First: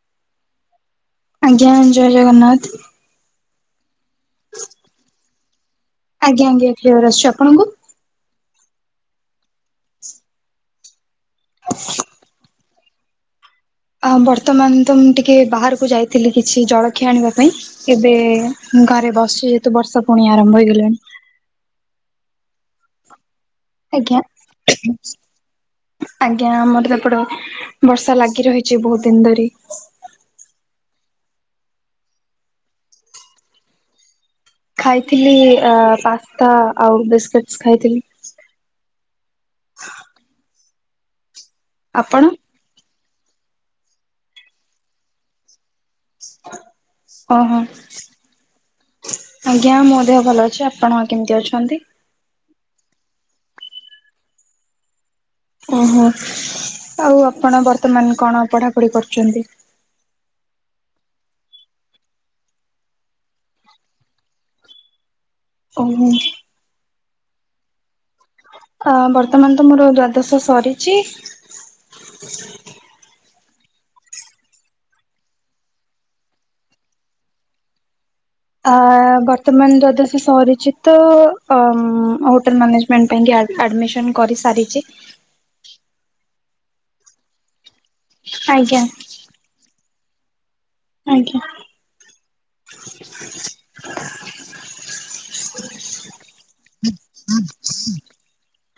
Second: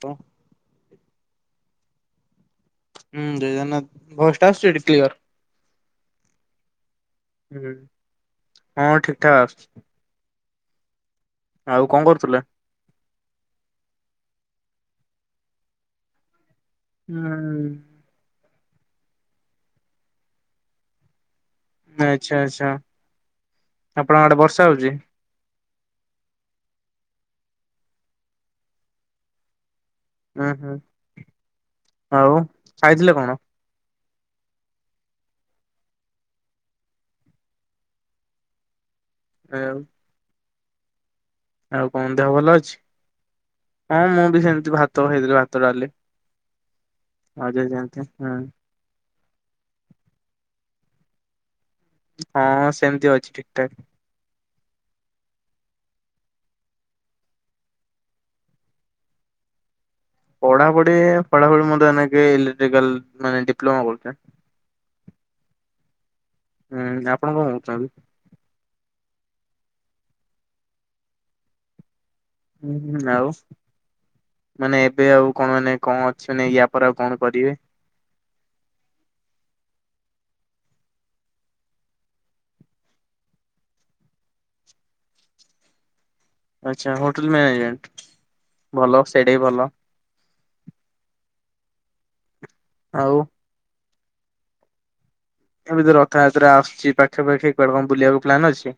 ତ ଆଜ୍ଞା ଜୟ ଜଗନ୍ନାଥ। ହୁଁ ଜୟ ଜଗନ୍ନାଥ ଭଏସଟା ଆସୁଛି ଏଠି କ୍ଲିଅର। ଆଜ୍ଞା ଆଜ୍ଞା କ୍ଲିୟର ଆସୁଚି ଆପଣଙ୍କୁ ହୁଁ। ହଁ ଠିକ ଠାକ୍ ଆସ ଆଉ କଣ କରୁଥିଲେ? ଅ ବର୍ତ୍ତମାନ ତ ମୁଁ ଟିକେ ବାହାରକୁ ଯାଇଥିଲି କିଛି ଜଳଖିଆ ଆଣିବା ପାଇଁ ହୁଁ। ଇ ଏବେ ଘରେ ବସିଛି ଯେହେତୁ ବର୍ଷା ପୁଣି ଆରମ୍ଭ ହେଇଗଲେଣି। ଆଚ୍ଛା ଆଚ୍ଛା। ଆପଣଙ୍କ ଆଜ୍ଞା। ଆଡେ ବର୍ଷା ହଉଛି? ଆଜ୍ଞା ଆମର ସେପଟ ବର୍ଷା ଲାଗି ରହିଛି ବହୁତ ଦିନ ଧରି। ହୁଁ ହୁଁ ଆଉ ଖାଇଥିଲେ କଣ? ଖାଇଥିଲି ଆ ପାସ୍ତା ଆଉ ବିସ୍କିଟି ଖାଇଥିଲି। ଆଉ ଆଉ କଣ ଆପଣ ଦେହ ଭଲ ଅଛି ହଁ ମୁଁ ବି ସେମିତି ଭାତ ଖାଇ ଭାତ ଡାଲି। ଆ ଓହୋ [unintelligible] ହୁଁ। ଆଜ୍ଞା ମୋ ଦେହ ଭଲ ଅଛି ଆପଣ କେମିତି ଅଛନ୍ତି? ହଁ ସେମତି ଅଛି ଠିକ୍ ଠାକ୍। ଓହୋ ଆଉ ଆପଣ ବର୍ତ୍ତମାନ କଣ ପଢାପଢି କରୁଛନ୍ତି? ପଢ଼ାପଢି ପଢାପଢି ମୁଁ ତ ଏଇନାକେ ଇଲେକ୍ଟ୍ରିକାଲ ମାନେ ଡିପ୍ଲୋମା କରୁଛି। ଓହୋ। ହୁଁ ଆପଣ କଣ କରୁଛନ୍ତି? ଅ ବର୍ତ୍ତମାନ ତ ମୋର ଦ୍ଵାଦଶ ସରିଛି। ହୁଁ ହୁଁ ଆଉ। ମାନେ ଏବେ ଆଉ କଣ ମାନେ କଣ ଅଛି ନାଇ ୟା ପରେ ଆଉ କଣ କରିବେ। ଆ ବର୍ତ୍ତମାନ ଦ୍ୱାଦଶ ସରିଛି ତ ଅ ହୋଟେଲ ମ୍ୟାନେଜ [unintelligible] ଆ-ଆଡ଼ମିସନ କରିସାରିଛି। ଆଚ୍ଛା ହୋଟେଲ ମ୍ୟାନେଜମେଣ୍ଟ ଆଜ୍ଞା ଭଲ ସେଇଟା ଭଲ। ଆଜ୍ଞା। ଆଉ ଏବେ ତ ରଥଯାତ୍ରା ଆସୁଛି ପାଖାପାଖି କୁଆଡେ କଣ ବୁଲିବାକୁ ପ୍ଲାନ୍ ଅଛି?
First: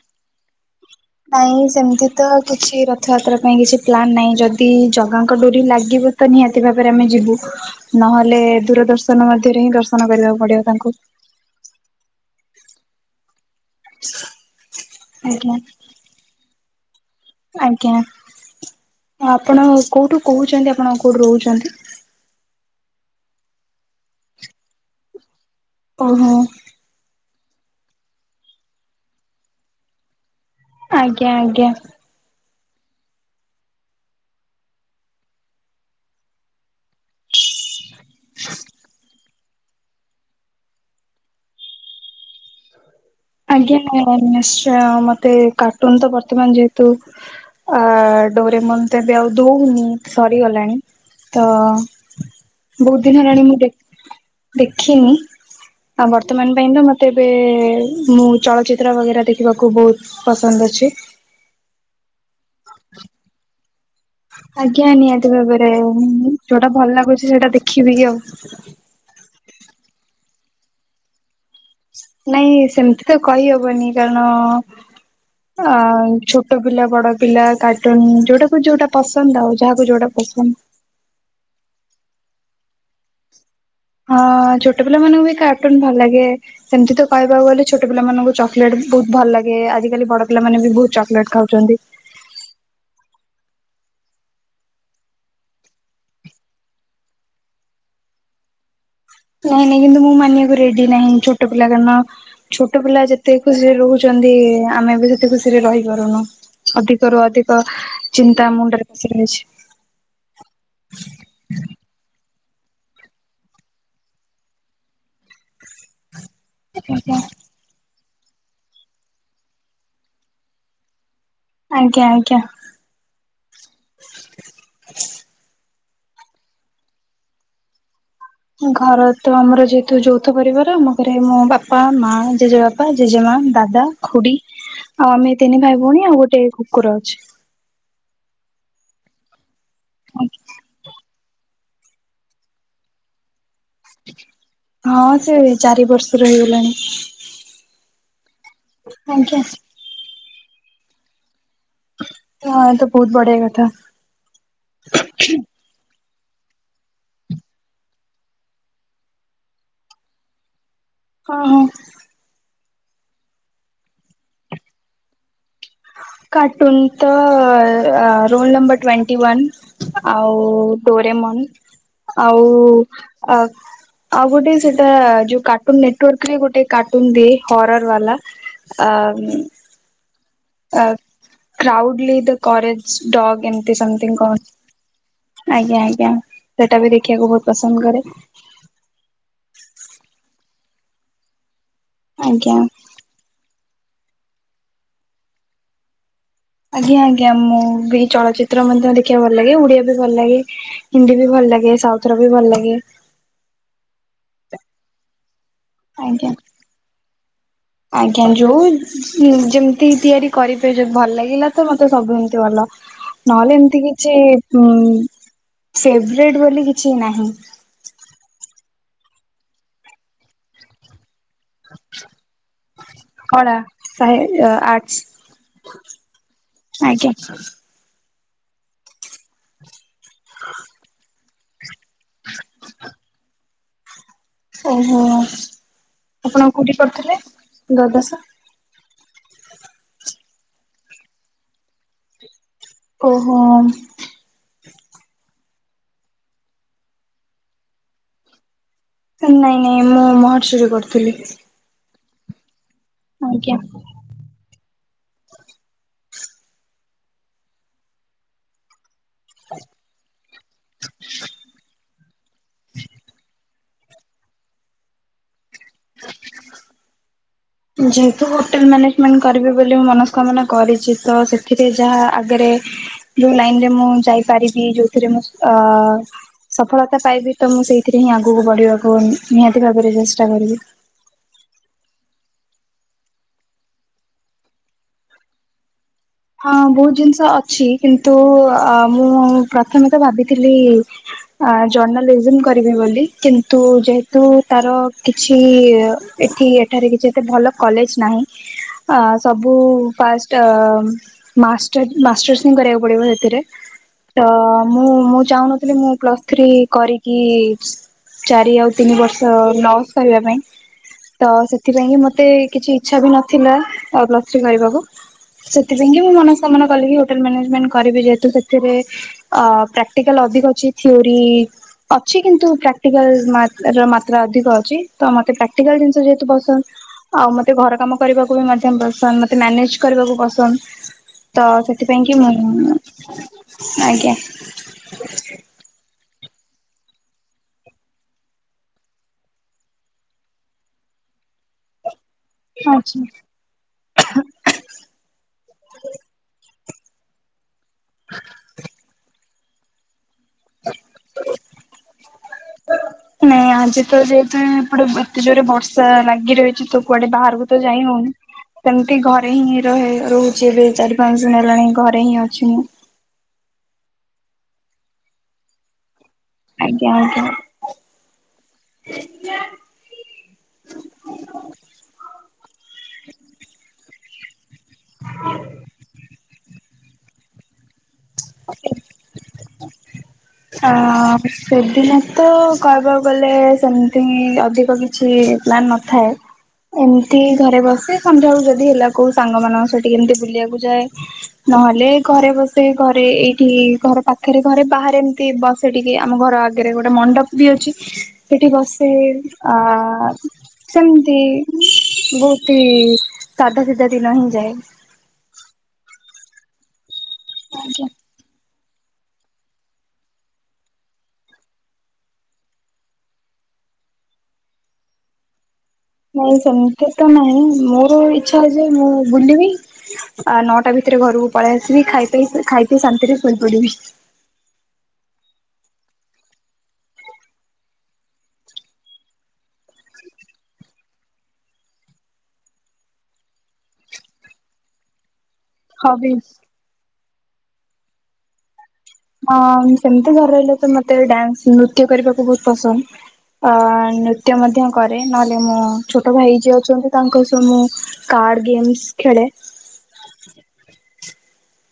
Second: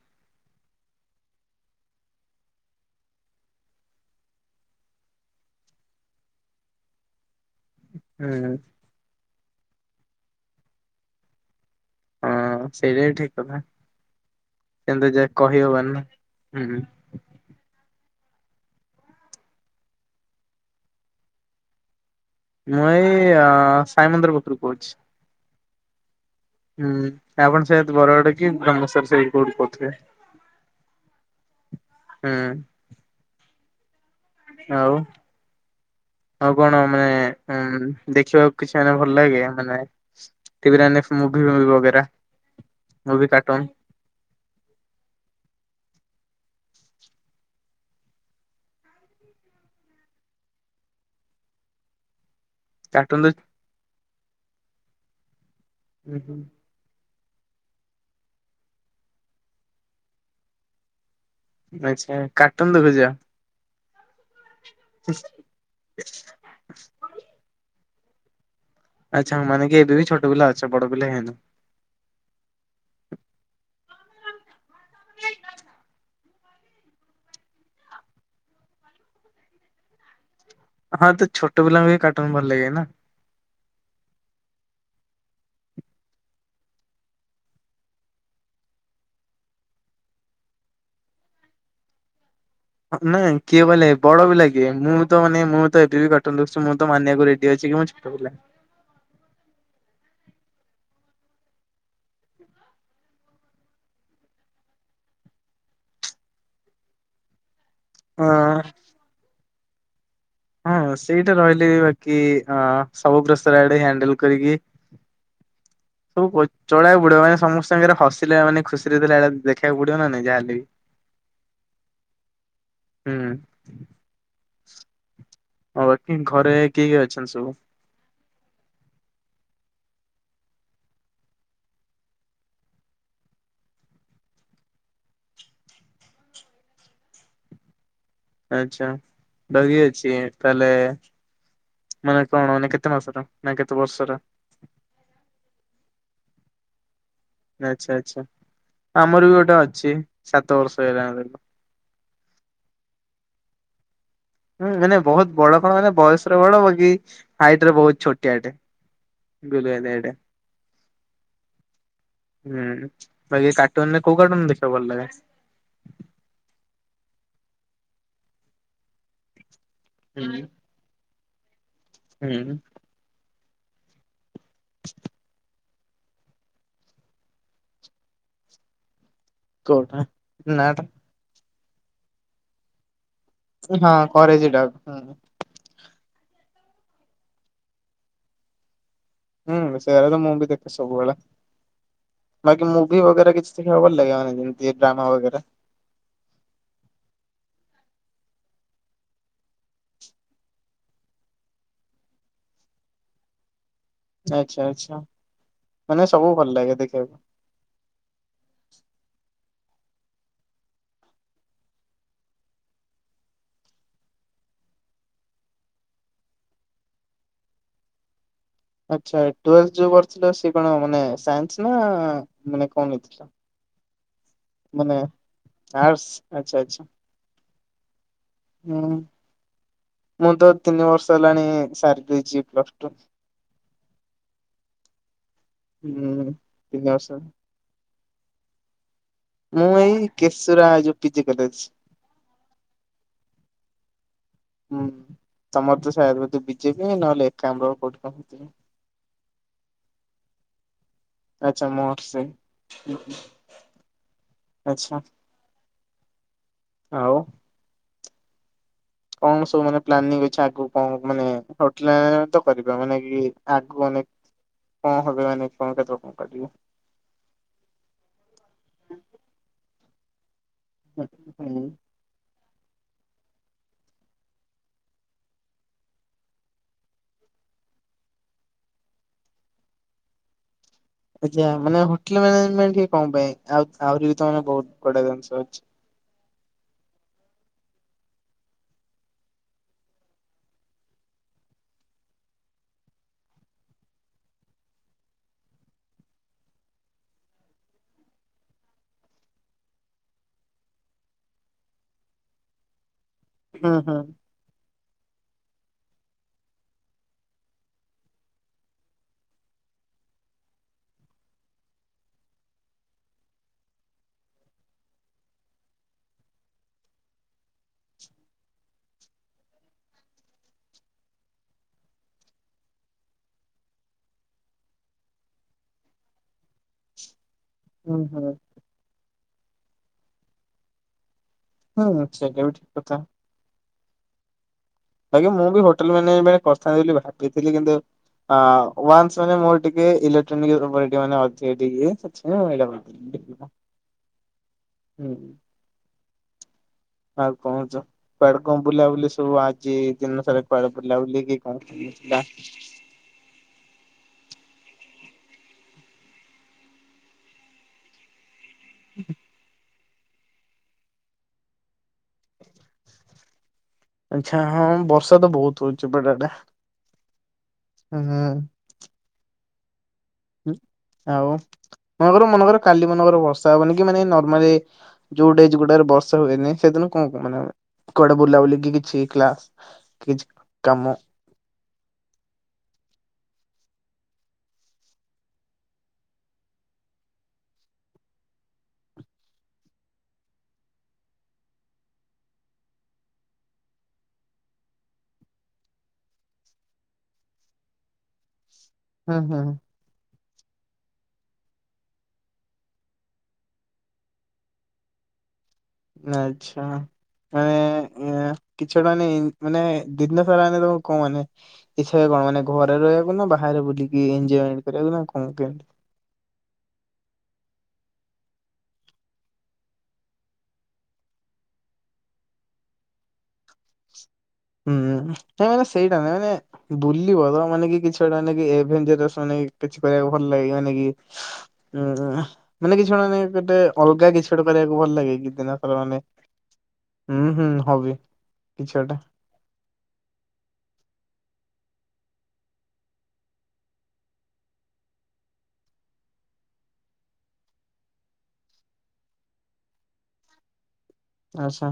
ନାଇଁ ସେମିତି ତ କିଛି ରଥଯାତ୍ରା ପାଇଁ କିଛି ପ୍ଲାନ୍ ନାହିଁ ଯଦି ଜଗାଙ୍କ ଡୋରି ଲାଗିବ। ତ ନିହାତି ଭାବରେ ଆମେ ଯିବୁ ହୁଁ ନହେଲେ ଦୂରଦର୍ଶନ ମଧ୍ୟରେ ହିଁ ଦର୍ଶନ କରିବାକୁ ପଡିବ ତାଙ୍କୁ। ହଁ ସେଇଟା ବି ଠିକ କଥା ସେମିତି ଯା ଆଜ୍ଞା କହିହବନି ହୁଁ ହୁଁ। ଆଜ୍ଞା ଆପଣ କୋଉଠୁ କହୁଛନ୍ତି ଆପଣ କୋଉଠୁ ରହୁଛନ୍ତି? ମୁଁ ଏଇ ଅ ସାଇମନ୍ଦିର ପଖରୁ କହୁଛି। [inaudible] [inaudible] ଆଜ୍ଞା ଆଜ୍ଞା। ହୁଁ। ଆଉ। ଆଉ କ'ଣ ଦେଖିବାକୁ କିଛି ମାନେ ଭଲ୍ ଲାଗେ। ମାନେ ଟିଭି ମୁଭି ବାଗେରା ମୁଭି, କାଟୁନ୍‌। ଆଜ୍ଞା ନିଶ୍ଚୟ ମତେ, କାଟୁନ୍‌ ତ ବର୍ତ୍ତମାନ୍ ଯେହେତୁ ଡ଼ୋରେମନ୍‌ ତ ବି ଆଉ ଦଉନି, ସରିଗଲାଣି। [inaudible] ବହୁ ଦିନ୍‌ କାର୍ଟୁନ ହେଲାଣି ମୁଁ ଦେଖିନି, ଆଉ ବର୍ତ୍ତମାନ୍‌ ପାଇଁ ତ ମ ତେବେ, ମୁଁ ଚଳଚ୍ଚିତ୍ର ବଗେରା ଦେଖିବାକୁ ବହୁତ୍ ପସନ୍ଦ୍ ଅଛି। ଆଚ୍ଛା, କାଟୁନ୍‌ ଦେଖୁଚ। ଆଜ୍ଞା ନିହାତି ଭାବରେ ଯଉଟା ଭଲ୍‌ ଲାଗୁଚି ସେଟା ଦେଖିବି କି ଆଉ। ଆଚ୍ଛା, ମାନେ କି ଏବେ ବି ଛୋଟ ପିଲା ଅଛ, ବଡ଼ ପିଲା ହେ-ନ। ନାଇଁ, ସେମ୍ତି ତ କହି ହବନି କାର୍ଣ ଛୋଟ ପିଲା ବଡ଼ ପିଲା କାଟୁନ୍‌ ଯଉଟାକୁ ଯଉଟା ପସନ୍ଦ୍ ଆଉ ଯାହାକୁ ଯଉଟା ପସନ୍ଦ୍। ହଁ, ତ ଛୋଟ ପିଲାଙ୍କୁ ବି କଟୁନ୍‌ ଭଲ୍ ଲାଗେ ନା। ହଁ, ଛୋଟ ପିଲା ମାନଙ୍କୁ ବି କାଟୁନ୍‌ ଭଲ୍ ଲାଗେ। ସେମିତି ତ କହିବାକୁ ଗଲେ ଛୋଟ ପିଲାମାନଙ୍କୁ ଚକ୍ଲେଟ୍ ବହୁତ୍ ଭଲ୍‌ ଲାଗେ, ଆଜିକାଲି ବଡ଼ ପିଲାମାନେ ବି ବହୁତ୍ ଚକ୍ଲେଟ୍ ଖାଉଚନ୍ତି। ନା କିଏ କହିଲା କି ବଡ଼ ପିଲା କିଏ, ମୁଁ ତ ମାନେ ମୁଁ ତ ଏବେ ବି କାଟୁନ୍ ଦେଖୁଚି। ମୁଁ ତ ମାନିବାକୁ ରେଡ଼ି ଅଛି କି [inaudible] ନାଇଁ ନାଇଁ କିନ୍ତୁ ମୁଁ ମାନିବାକୁ ରେଡ଼ି ନାହିଁ। ଛୋଟ ପିଲା ଛୋଟ ପିଲା ଯେତେ ଖୁସିରେ ରହୁଚନ୍ତି, ଆମେ ବି ସେତେ ଖୁସିରେ ରହିପାରୁନୁ। ଅଧିକରୁୁ ଅଧିକ ଚିନ୍ତା ହଁ ମୁଣ୍ଡରେ ପଶିକି ରହିଚି। ହଁ ସେଇଟା ରହିଲେ ବାକି ସବୁ ପ୍ରେସର୍ ଆଡ଼େ ହ୍ୟାଣ୍ଡଲ୍‌ କରିକି। ସବୁ ଚଳେ--ବାକୁ ଆଜ୍ଞା ପଡ଼ିବ, ମାନେ ସମସ୍ତ ସାଙ୍ଗରେ ହ ଥିଲା, ମାନେ ଖୁସିରେ ଥିଲା ଦେଖେବାକୁ ପଡ଼ିବ ନାହିଁ ଯାହା ହେଲେ ବି। ଆଜ୍ଞା ଆଜ୍ଞା। [inaudible] ଘରେ କିଏ କିଏ ଅଛନ୍ତି ସବୁ? ଘର ତ ଆମର ଯେହେତୁ ଯୌଥ ପରିବାର ଆମ ଘରେ ମୋ ବାପା-ମା, ଜେଜେ ବାପା ଜେଜେମା, ଦାଦା ଖୁଡ଼ି ଆଉ ଆମେ ତିନି ଭାଇ ଭଉଣୀ ଆଉ ଗୋଟେ କୁକୁର ଅଛି। ଆଚ୍ଛା, ଡ଼ଗି ଅଛି ତା'--ଲେ। ମାନେ କ'ଣ ନା କେତେ ମାସର ନା କେତେ ବର୍ଷର? ହଁ, ସେ ଚାରି ବର୍ଷ ର ହେଇ ଗଲାଣି। ଆଚ୍ଛା ଆଚ୍ଛା, ଆମର୍ ବି ଆଜ୍ଞା ଗୋଟେ ଅଛି ସାତ ବର୍ଷ ହେଇଗଲାଣି। ଏ ତ ବହୁତ୍ ବଢ଼ିଆ କଥା। ହୁଁ, ମାନେ ବହୁତ୍‌ ବଡ଼। କ'ଣ ମାନେ ବୟସ୍ ରେ ବଡ଼ ହବକି ହାଇଟ୍ ରେ ବହୁତ୍ ଛୋଟିଆ ଟେ। [inaudible] ହୁଁ, ବାକି କାଟୁନ୍ ରେ କଉ କାଟୁନ୍ ଦେଖିବାକୁ ଭଲ୍‌ ଲାଗେ? କାଟୁନ୍‌ ତ ରୋଲ୍ ନମ୍ବର୍ ଟ୍ୱଣ୍ଟି ୱାନ୍‌। ଆଉ ହୁଁ ଡୋରେମନ୍ ଆଉ ହୁଁ ଆଉ ଗୋଟେ ସେଟା ଯଉ କା ନେଟୱାର୍କ ରେ ଗୋଟେ କାର୍ଟୁନ ଦିଏ ହରର୍ ବାଲା। [inaudible] ନାଟା କ୍ରାଉଡ୍‌ଲି ଦ କରେଜ୍‌ ଡ଼ଗ୍ ଏମ୍ତି ହଁ ସମ୍‌ଥିଙ୍ଗ୍ କ'ଣ। କରେଜି ଡଗ ହୁଁ। ଆଜ୍ଞା ଆଜ୍ଞା, ସେଟା ବି ଦେଖିବାକୁ ବହୁତ୍ ପସନ୍ଦ୍ କରେ। ହୁଁ, ସେରା ତ ମୁଁ ବି ଦେଖେ ସବୁବେଳେ ଆଜ୍ଞା। ବାକି ଦି ବଗେରା କିଛି ଥିଲେ ଆଉ ଭଲ ଲାଗିବନି ଡ୍ରାମା ବାଗେରା। ଆଜ୍ଞା ଆଜ୍ଞା ମୁଁ ବି ଚଳଚିତ୍ର ମଧ୍ୟ ଦେଖିବାକୁ ଭଲ ଲାଗେ ଓଡିଆ ବି ଭଲ ଲାଗେ। ହିନ୍ଦୀ ବି ଭଲ ଲାଗେ ସାଉଥ ର ବି ଭଲ ଲାଗେ। ଆଚ୍ଛା ଆଛା ମାନେ ଆଜ୍ଞା। ସବୁ ଭଲ ଲାଗେ ଦେଖିବାକୁ। ଆଜ୍ଞା ଯୋଉ ଯେମିତି ତିଆରି କରିପାରିବେ ଭଲ ଲାଗିଲା ତ ମତେ ସବୁ ଏମତି ଭଲ। ନହେଲେ ଏମିତି କିଛି ସେବ୍ରେଟ୍ ବୋଲି କିଛି ନାହିଁ। ଆଚ୍ଛା ଟୁଏଲ ଯୋଉ କରିଥିଲ ସେ କଣ ମାନେ ସା ଇନ୍ସ ନା ମାନେ କଣ ହେଥିଲା କଳା ସାହି ମାନେ? ଆର୍ଟସ ଆଟସ୍ ଆଚ୍ଛା ଆଛ୍ଛା। ଆଜ୍ଞା। ହୁଁ ମୁଁ ତ ତିନି ବର୍ଷ ହେଲାଣି ସାରିଦେଇଛି ପ୍ଲସ ଟୁ। ଓହୋ ହୁଁ ଆପଣ କୋଉଠି ତିନି ବର୍ଷ କରିୁଥିଲେ ଦ୍ୱାଦଶ? ମୁଁ ଏଇ କେଶୁରାଆ ଯୋଉ ପିଜି କଲେଜ। ଓହୋ। ହୁଁ ତମର ତ ସେଇଆ ବିଜେପି ନହେଲେ ଏକ୍ରାମ କୋଉଠି କରିଥିବ। ନାଇଁ ନାଇଁ ମୁଁ ମହର୍ଷିରେ ପଢୁଥିଲି। ଆଛା ମହର୍ଷି ଉଁ ହୁଁ ଆଜ୍ଞା। ଆଛା। ଆଉ। କଣ ସବୁ ମାନେ ପ୍ଲାନିଂ ଅଛି ଆଗକୁ କଣ ମାନେ ହୋଟେଲର ତ କରିବା ମାନେ କି ଆଗୁ ଅନେକ କଣ ହେବେ ମାନେ କଣ କେତେବେଳେ କଣ ପଡିବ। ଯେହେତୁ ହୋଟେଲ ମ୍ୟାନେଜମେଣ୍ଟ କରିବି ବୋଲି ମୁଁ ମନସ୍ତ କାମନା କରିଚି ତ ହୁଁ। ସେଥିରେ ଯାହା ଆଗେରେ ଯୋଉ ଲାଇନରେ ମୁଁ ଯାଇପାରିବି ଯୋଉଥିରେ ମୁଁ ଆ ସଫଳତା ପାଇବି ତ ମୁଁ ସେଇଥିରେ ହିଁ ଆଗକୁ ବଢିବାକୁ ନିହାତି ଭାବରେ ଚେଷ୍ଟା କରିବି। ଆଜ୍ଞା ମାନେ ହୋଟେଲ ମାନେଜମେଣ୍ଟ ହିଁ କଣ ପାଇଁ ଆ ଆହୁରି ବି ତ ତାମାନେ ବହୁତ ବଢିଆ ଜିନିଷ ଅଛି। ହଁ ବହୁତ ଜିନିଷ ଅଛି କିନ୍ତୁ ଅ ମୁଁ ପ୍ରଥମେ ତ ଭାବିଥିଲି ଆ ଜଣଲିଜିନି କରିବି ବୋଲି କିନ୍ତୁ ଯେହେତୁ ତାର କିଛି ଏଠି ଏଠାରେ କିଛି ଏତେ ଭଲ କଲେଜ ନାହିଁ ସବୁ ଫାଷ୍ଟ ମାଷ୍ଟର ମାଷ୍ଟର୍ସଙ୍ଗି କରିବାକୁ ପଡିବ ସେଥିରେ। ହଁ ହଁ। ତ ମୁଁ ମୁଁ ଚାହୁଁନଥିଲି ମୁଁ ପ୍ଲସ୍ ଥ୍ରୀ କରିକି ଚାରି ଆଉ ତିନି ବର୍ଷ ଲସ୍ କରିବା ପାଇଁ। ତ ସେଥିପାଇଁ କିି ମତେ କିଛି ଇଚ୍ଛା ବି ନଥିଲା ପ୍ଲସ୍ ଥ୍ରୀ କରିବାକୁ। ସେଥିପାଇଁକି ମୁଁ ମନସ୍କାମନା କଲି ହୋଟେଲ ମ୍ୟାନେଜମେଣ୍ଟ କରିବି ଯେହେତୁ ସେଇଥିରେ ଅ ପ୍ରାକ୍ଟିକାଲ୍ ଅଧିକ ଅଛି ଥିଓରି। ଅଛି କିନ୍ତୁ ପ୍ରାକ୍ଟିକାଲ ମା ର ମାତ୍ରା ଅଧିକ ଅଛି ତ ମତେ ପ୍ରାକ୍ଟିକାଲ ଜିନିଷ ଯେହେତୁ ପସନ୍ଦ। ଆଉ ମତେ ଘର କାମ ହୁଁ କରିବାକୁ ବି ମଧ୍ୟ ପସନ୍ଦ ମତେ ମ୍ୟାନେଜ କରିବାକୁ ପସନ୍ଦ। ତ ହୁଁ ସେଥିପାଇଁ ହୁଁ କି ସେଇଟା ବି ଠିକ ମୁଁ କଥା। ଆଜ୍ଞା। ଆଜ୍ଞ ମୁଁ ବି ହୋଟେଲ ମାନେଜଣ୍ଟ କରିଥାନ୍ତି ବୋଲି ଭାବିଥିଲି କିନ୍ତୁ ହଁ ୱାନ୍ସ ମାନେ ମୋର ଟିକେ ଇଲେକ୍ଟ୍ରୋନିକ ଉପରେ ଟିକେ ମାନେ ଅଧିକ ଟିକେ ଆଛା [inaudible] ଆଉ କହନ୍ତୁ ପାର୍କ ବୁଲା ବୁଲି ସବୁ ଆଜି ଦିନ ସାରା କୁଆଡେ ବୁଲାବୁଲି କି କଣ? ନାଇଁ ଆଜି ତ ଯେହେତୁ ଏପଟେ ଏତେ ଜୋରେ ବର୍ଷା ଲାଗି ରହିଚି ତ କୁଆଡେ ବାହାରକୁ ତ ଯାଇ ହଉନି। ସେମିତି ଘରେ ହିଁ ରହେ ରହୁଛି ଏବେ ଚାରି ପାଞ୍ଚ ଦିନ ହେଲାଣି ଘରେ ହିଁ ଅଛି ମୁଁ। ଆଛା ହଁ ବର୍ଷା ତ ବହୁତ ହଉଚି ଏପଟ ଆଡେ। ଆଜ୍ଞା ଆଜ୍ଞା। ହୁଁ ହୁଁ। ଆଉ ମାନେକର ମନେକର କାଲି ମନେକର ବର୍ଷା ହବନି କି ମାନେ ନର୍ମାଲି। ଯୋଉ ଡେଜ ଗୁଡରେ ବର୍ଷା ହୁଏନି ସେଦିନ କଣ ମାନେ କୁଆଡେ ବୁଲା ବୁଲି କିଛି କ୍ଲାସ୍ କିଛି ଥ। କାମ ସେଦିନ ତ କହିବାକୁ ଗଲେ ସେମଥିଙ୍ଗ ଅଧିକ କିଛି ପ୍ଲାନ୍ ନଥାଏ। ଏମିତି ଘରେ ବସେ ସନ୍ଧ୍ୟା ବେଳୁ ଯଦି ହେଲା କୋଉ ସାଙ୍ଗ ମାନଙ୍କ ସ ଏମତି ବୁଲିବାକୁ ଯାଏ। ନହେଲେ ଘରେ ବସେ ଘରେ ଏଇଠି ଘର ପାଖରେ ଘରେ ବାହାରେ ଏମ ବସେଟିକେ ଆମ ଘର ଆଗରେ ଗୋଟେ ମଣ୍ଡପ ବି ଅଛି ସେଟି ବସ ସେ ହୁଁ ହୁଁ। ଆ। ସେମତି ବହୁତି ସାଧା ସିଧା ଦିନ ହିଁ ଯାଏ। ଆଚ୍ଛା। ଆଜ୍ଞା। ମାନେ କିଛି ଓଟେ ମାନେ ମାନେ ଦିନ ସାରା ମାନେ ତମ କଣ ମାନେ। ଇଛା ଉଏ କଣ ମାନେ ଘରେ ରହିବାକୁ ନା ବାହାରେ ବୁଲିକି ଏଞୟମେଣ୍ଟ କରିବାକୁ କଣ କେମତି। ନାଇଁ ସେମିତି ତ ନାହିଁ ମୋର ଇଛା ଯେ ମୁଁ ବୁଲିବି। ଆ ନଅଟା ଭିତରେ ଘରକୁ ପଳେଇ ଆସିବି ଖାଇ ଖାଇ ପି ଶାନ୍ତିରେ ସୋଇ ପଡିବି। ହୁଁ ହୁଁ ତା ମାନେ ସେଇଟା ନାଇଁ ମାନେ ବୁଲିବ ତ ମାନେ କି କିଛିଟେ ମାନେକି ଏଭେନ୍ ଜେରସ ନେଇ କିଛି କରିବାକୁ ଭଲ୍ ଲାଗିବନିକି। ଉଁ ମାନେ କିଛି ଗୋଟେ ମାନେ ଗୋଟେ ଅଲଗା କିଛି ଗୋଟେ କରିବାକୁ ଭଲ ଲାଗେ କି ଦିନ? ମାନେ ହବିସ୍ ହୁଁ ହୁଁ ହବି କିଛିଗୋଟେ। ହଁ ସେମତି ଘରେ ରହିଲେ ତ ମତେ ଡ୍ୟାନ୍ସ ନୃତ୍ୟ କରିବାକୁ ବୋହୁତ୍ ପସନ୍ଦ। ଅ ନୃତ୍ୟ ମଧ୍ୟ କରେ ନହେଲେ ମୋ ଛୋଟ ଭାଇ ଯିଏ ଅଛନ୍ତି ତାଙ୍କ ସହ ମୁଁ---' କାର୍ଡ ଗେମ୍ସ୍ ଖେଳେ। ଆଛା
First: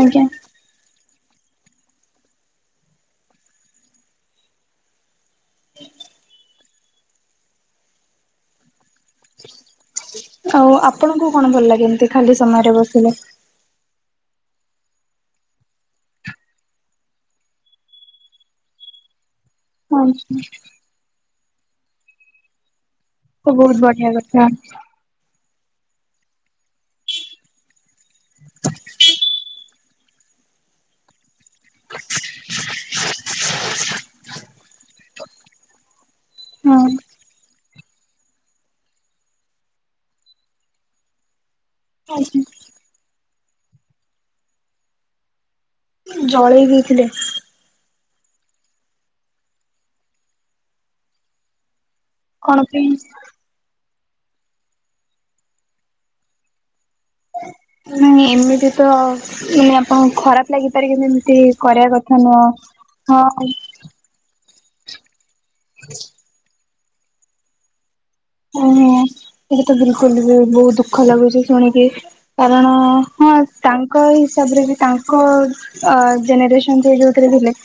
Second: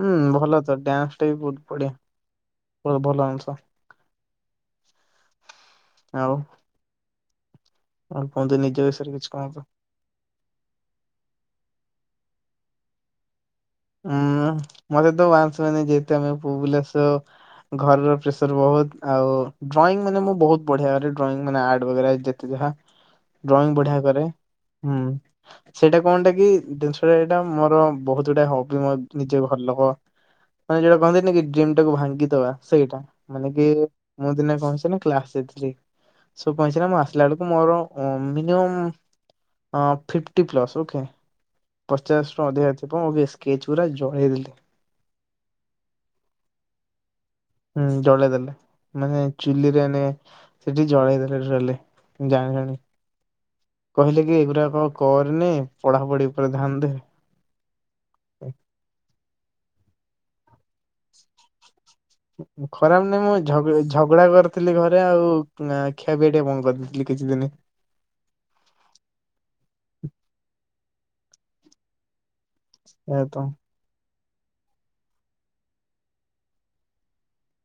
ହୁଁ ଆଜ୍ଞା। ଭଲ ତ ଡ୍ୟାନ୍ସ ଟା ବିହୁ ବଢିଆ ଭଲ ଆଂଷ ଆଉ। କଣ କୁହନ୍ତୁ ନିଜ ବିଷୟରେ କିଛି କହନ୍ତୁ। ଆଉ ଆପଣଙ୍କୁ କଣ ଭଲ ଲାଗେ ଏମତି ଖାଲି ସମୟରେ ବସିଲେ। ହୁଁ ମତେ ତ [unintelligible] ମାନେ ଯେତେମେ ପୁବୁଲାସ ଘରର ପ୍ରେସର ବୋହୁତ ଆଉ। ଡ୍ରଇଂ ମାନେ ମୁଁ ଆଚ୍ଛା ବହୁତ ବଢିଆ କରେ ଡ୍ରଇଂ ମାନେ ଆଡ ବଗରା ଯେତେ ଯାହା। ତ ଡ୍ରଇଂ ବହୁତ ବଢିଆ କରେ କଥା ହୁଁ। ସେଇଟା କଣ୍ଟାକି ଜିନିଷଟା ଏଇଟା ମୋର ବହୁତୁ ଗୁଡା ହବ ନିଜେ ଘର ଲୋକ ମାନେ ଯୋଉଟା କହନ୍ତିନି କି? ଜିମ୍ ଟାକୁ ଭାଙ୍ଗିଦବା ସେଇଟା ମାନେ କି ମୁଁ ଦିନେ କଁ ହେଇଚି ନା କ୍ଲାସ ଥିଲି। ସୁ [unintelligible] ହଁ ଆସିଲା ବେଳକୁ ମୋର ଓ ମିିନିମମ୍ ଫିଫଟି ପ୍ଲସ୍ ଓକେ। ଆଚ୍ଛା। ପଚାଶରୁୁ ଅଧିକା ଥିବ ସ୍କେଚ ଗୁରା ଜଳେଇଦେଲି। ଜଳେଇ ଦେଇଥିଲେ। ହୁଁ ଜଳେଇ ଦେଲେ ମାନେ ଚୁଲିରେ ନେ ସେଟି ଜଳେଇ ଦେଲେ। ଜାଣି କଣ ଜାଣି ପାଇଁ। କହିଲେ କି ଏଗୁଡାକ କରନି ପଢାପଢି ଉପରେ ଧ୍ୟାନ ଦେ। ନାଇଁ ଏମିତି ତ [unintelligible] ଆପଣଙ୍କୁ ଖରାପ ଲାଗିପାରେ କି ଏମିତି କରିବା କ ଖରାପ ନାଇଁ ମୁଁ ଝଗ ଝଗଡା କରିଥିଲି ଘରେ ଆଉ। ନା ଖିଆ ପିଆ ଟିକେ ବନ୍ଦ କରିଦେଇଥିଲି କିଛି ଦିନି। ଓହୋ ସେଇଟା ତ ବିଲକୁଲ ବି ବହୁତ ଦୁଃଖ ଲାଗୁଚି ଶୁଣିକି। କାରଣ ସେୟା ହଁ ତ। ତାଙ୍କ ହିସାବରେ ବି ତାଙ୍କ ଜେନେରେସନ ଯୋଉଥିରେ ଥିଲେ।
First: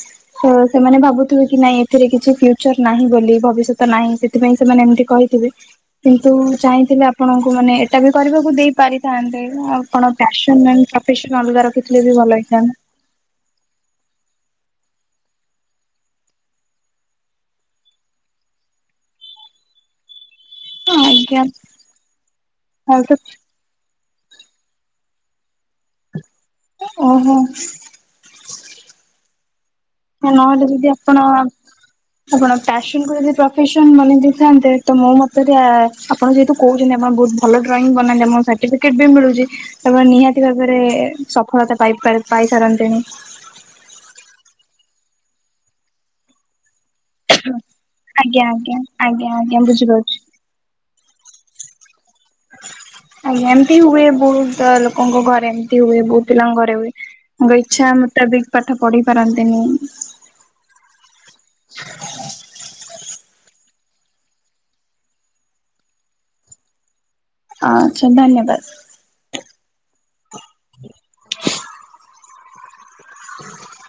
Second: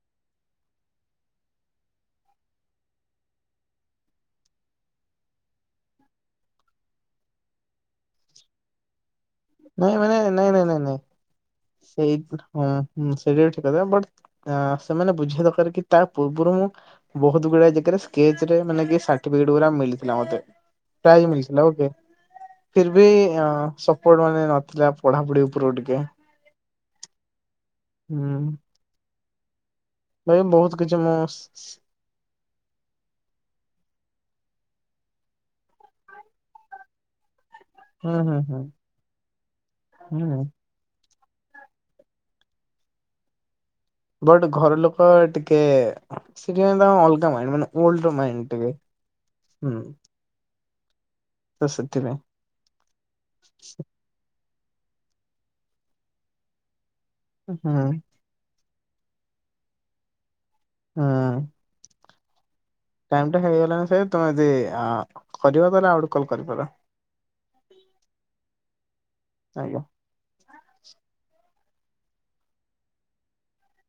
ତ ସେମାନେ ଭାବୁଥିବେ କି ନାଇଁ ଏଥିରେ କିଛି ଫ୍ୟୁଚର ନାହିଁ ବୋଲି ଭବିଷ୍ୟତ ନାହିଁ ସେଥିପାଇଁ ସେମାନେ ଏମିତି କହିଥିବେ। କିନ୍ତୁ ଚାହିଁଥିଲେ ଆପଣଙ୍କୁ ମାନେ ଏଇଟା ବି କରିବାକୁ ଦେଇ ପାରିଥାନ୍ତେ। ନାଇଁ ଆପଣ ମାନେ ନାଇଁ ନାଇଁ ପ୍ୟାସନ ନାଇଁ ନାଇଁ ପ୍ରଫେସନ ଅଲଗା ରଖିଥିଲେ ବି ଭଲ ହେଇଥାନ୍ତା। ହୁଁ ସେଇଟା ବି ଠିକ୍ କଥା ବଟ୍ ସେମାନେ ବୁଝିବା ଦରକାର କି ତା ପୂର୍ବରୁ ମୁଁ ବହୁତ ଗୁଡାଏ ଜେଗାରେ ସ୍କେଚ୍ ରେ ମାନେ ସାଟିଫିକେଟ ଗୁଡା ମିଲ୍ଥିଲା ମତେ। ହଁ ଟାଏ ଆଜ୍ଞା ମିଳିଥିଲା ଗୋଟେ ଫିର୍ ଆଉ ଭି ତ ଆଁ ସ୍ ମୋର ମାନେ ନଥିଲା ପଢାପଢି ଉପରୁ ଟିକେ ଓହୋ। ହୁଁ। ଭାଇ ନହେଲେ ବହୁତ ଯଦି କିଛି ମୁଁ ଆପଣ ଆପଣ ପ୍ୟାସନ କୁ ଯଦି ପ୍ରଫେସନ ବନେଇଦେଇଥାନ୍ତେ ତ ମୋ ମତରେ ଆ ଆପଣ ଯେହେତୁ କହୁଛନ୍ତି ଆପଣ ବହୁ ଭଲ ଡ୍ରଇଂ ହୁଁ ବନାନ୍ତି ହୁଁ ଆମ ହୁଁ ସାର୍ଟିଫିକେଟ ବି ମିଳୁଛି ହୁଁ ନିହାତି ଭାବେ ବେ ସଫଳତା ପାଇ ପାଇ ପାଇସାରନ୍ତେଣି। ବଟ୍ ଘର ଲୋକ ଟିକେ ସେଥିପାଇଁ ତାଙ୍କ ଅଲଗା ମାଇଣ୍ଡ ମାନେ ଓଲ୍ଡ ଆଜ୍ଞା ମାଇଣ୍ଟ ଟିକେ ଆଜ୍ଞା ଆଜ୍ଞା ଆଜ୍ଞା ହୁଁ। ବୁଝିପାରୁଛି ତ ସେଥିପାଇଁ। ଆଜ୍ଞା ଏମିତି ହୁଏ ବହୁତ ଲୋକଙ୍କ ଘରେ ଏମତି ହୁଏ ବହୁତ ପିଲାଙ୍କ ଘରେ ହୁଏ। ତାଙ୍କ ହୁଁ ଇଚ୍ଛା ମୁତାବିକ ପାଠ ପଢି ପାରନ୍ତିନି। ହଁ। ଟାଇମ ଟା ହେଇଗଲାଣି ସ ତମେ ଯଦି ଆ କରିବ ତାହେଲେ ଆଉ ଗୋଟେ କଲ କରିପାର। ଆଛା ଧନ୍ୟବାଦ। ଆଜ୍ଞା। ହ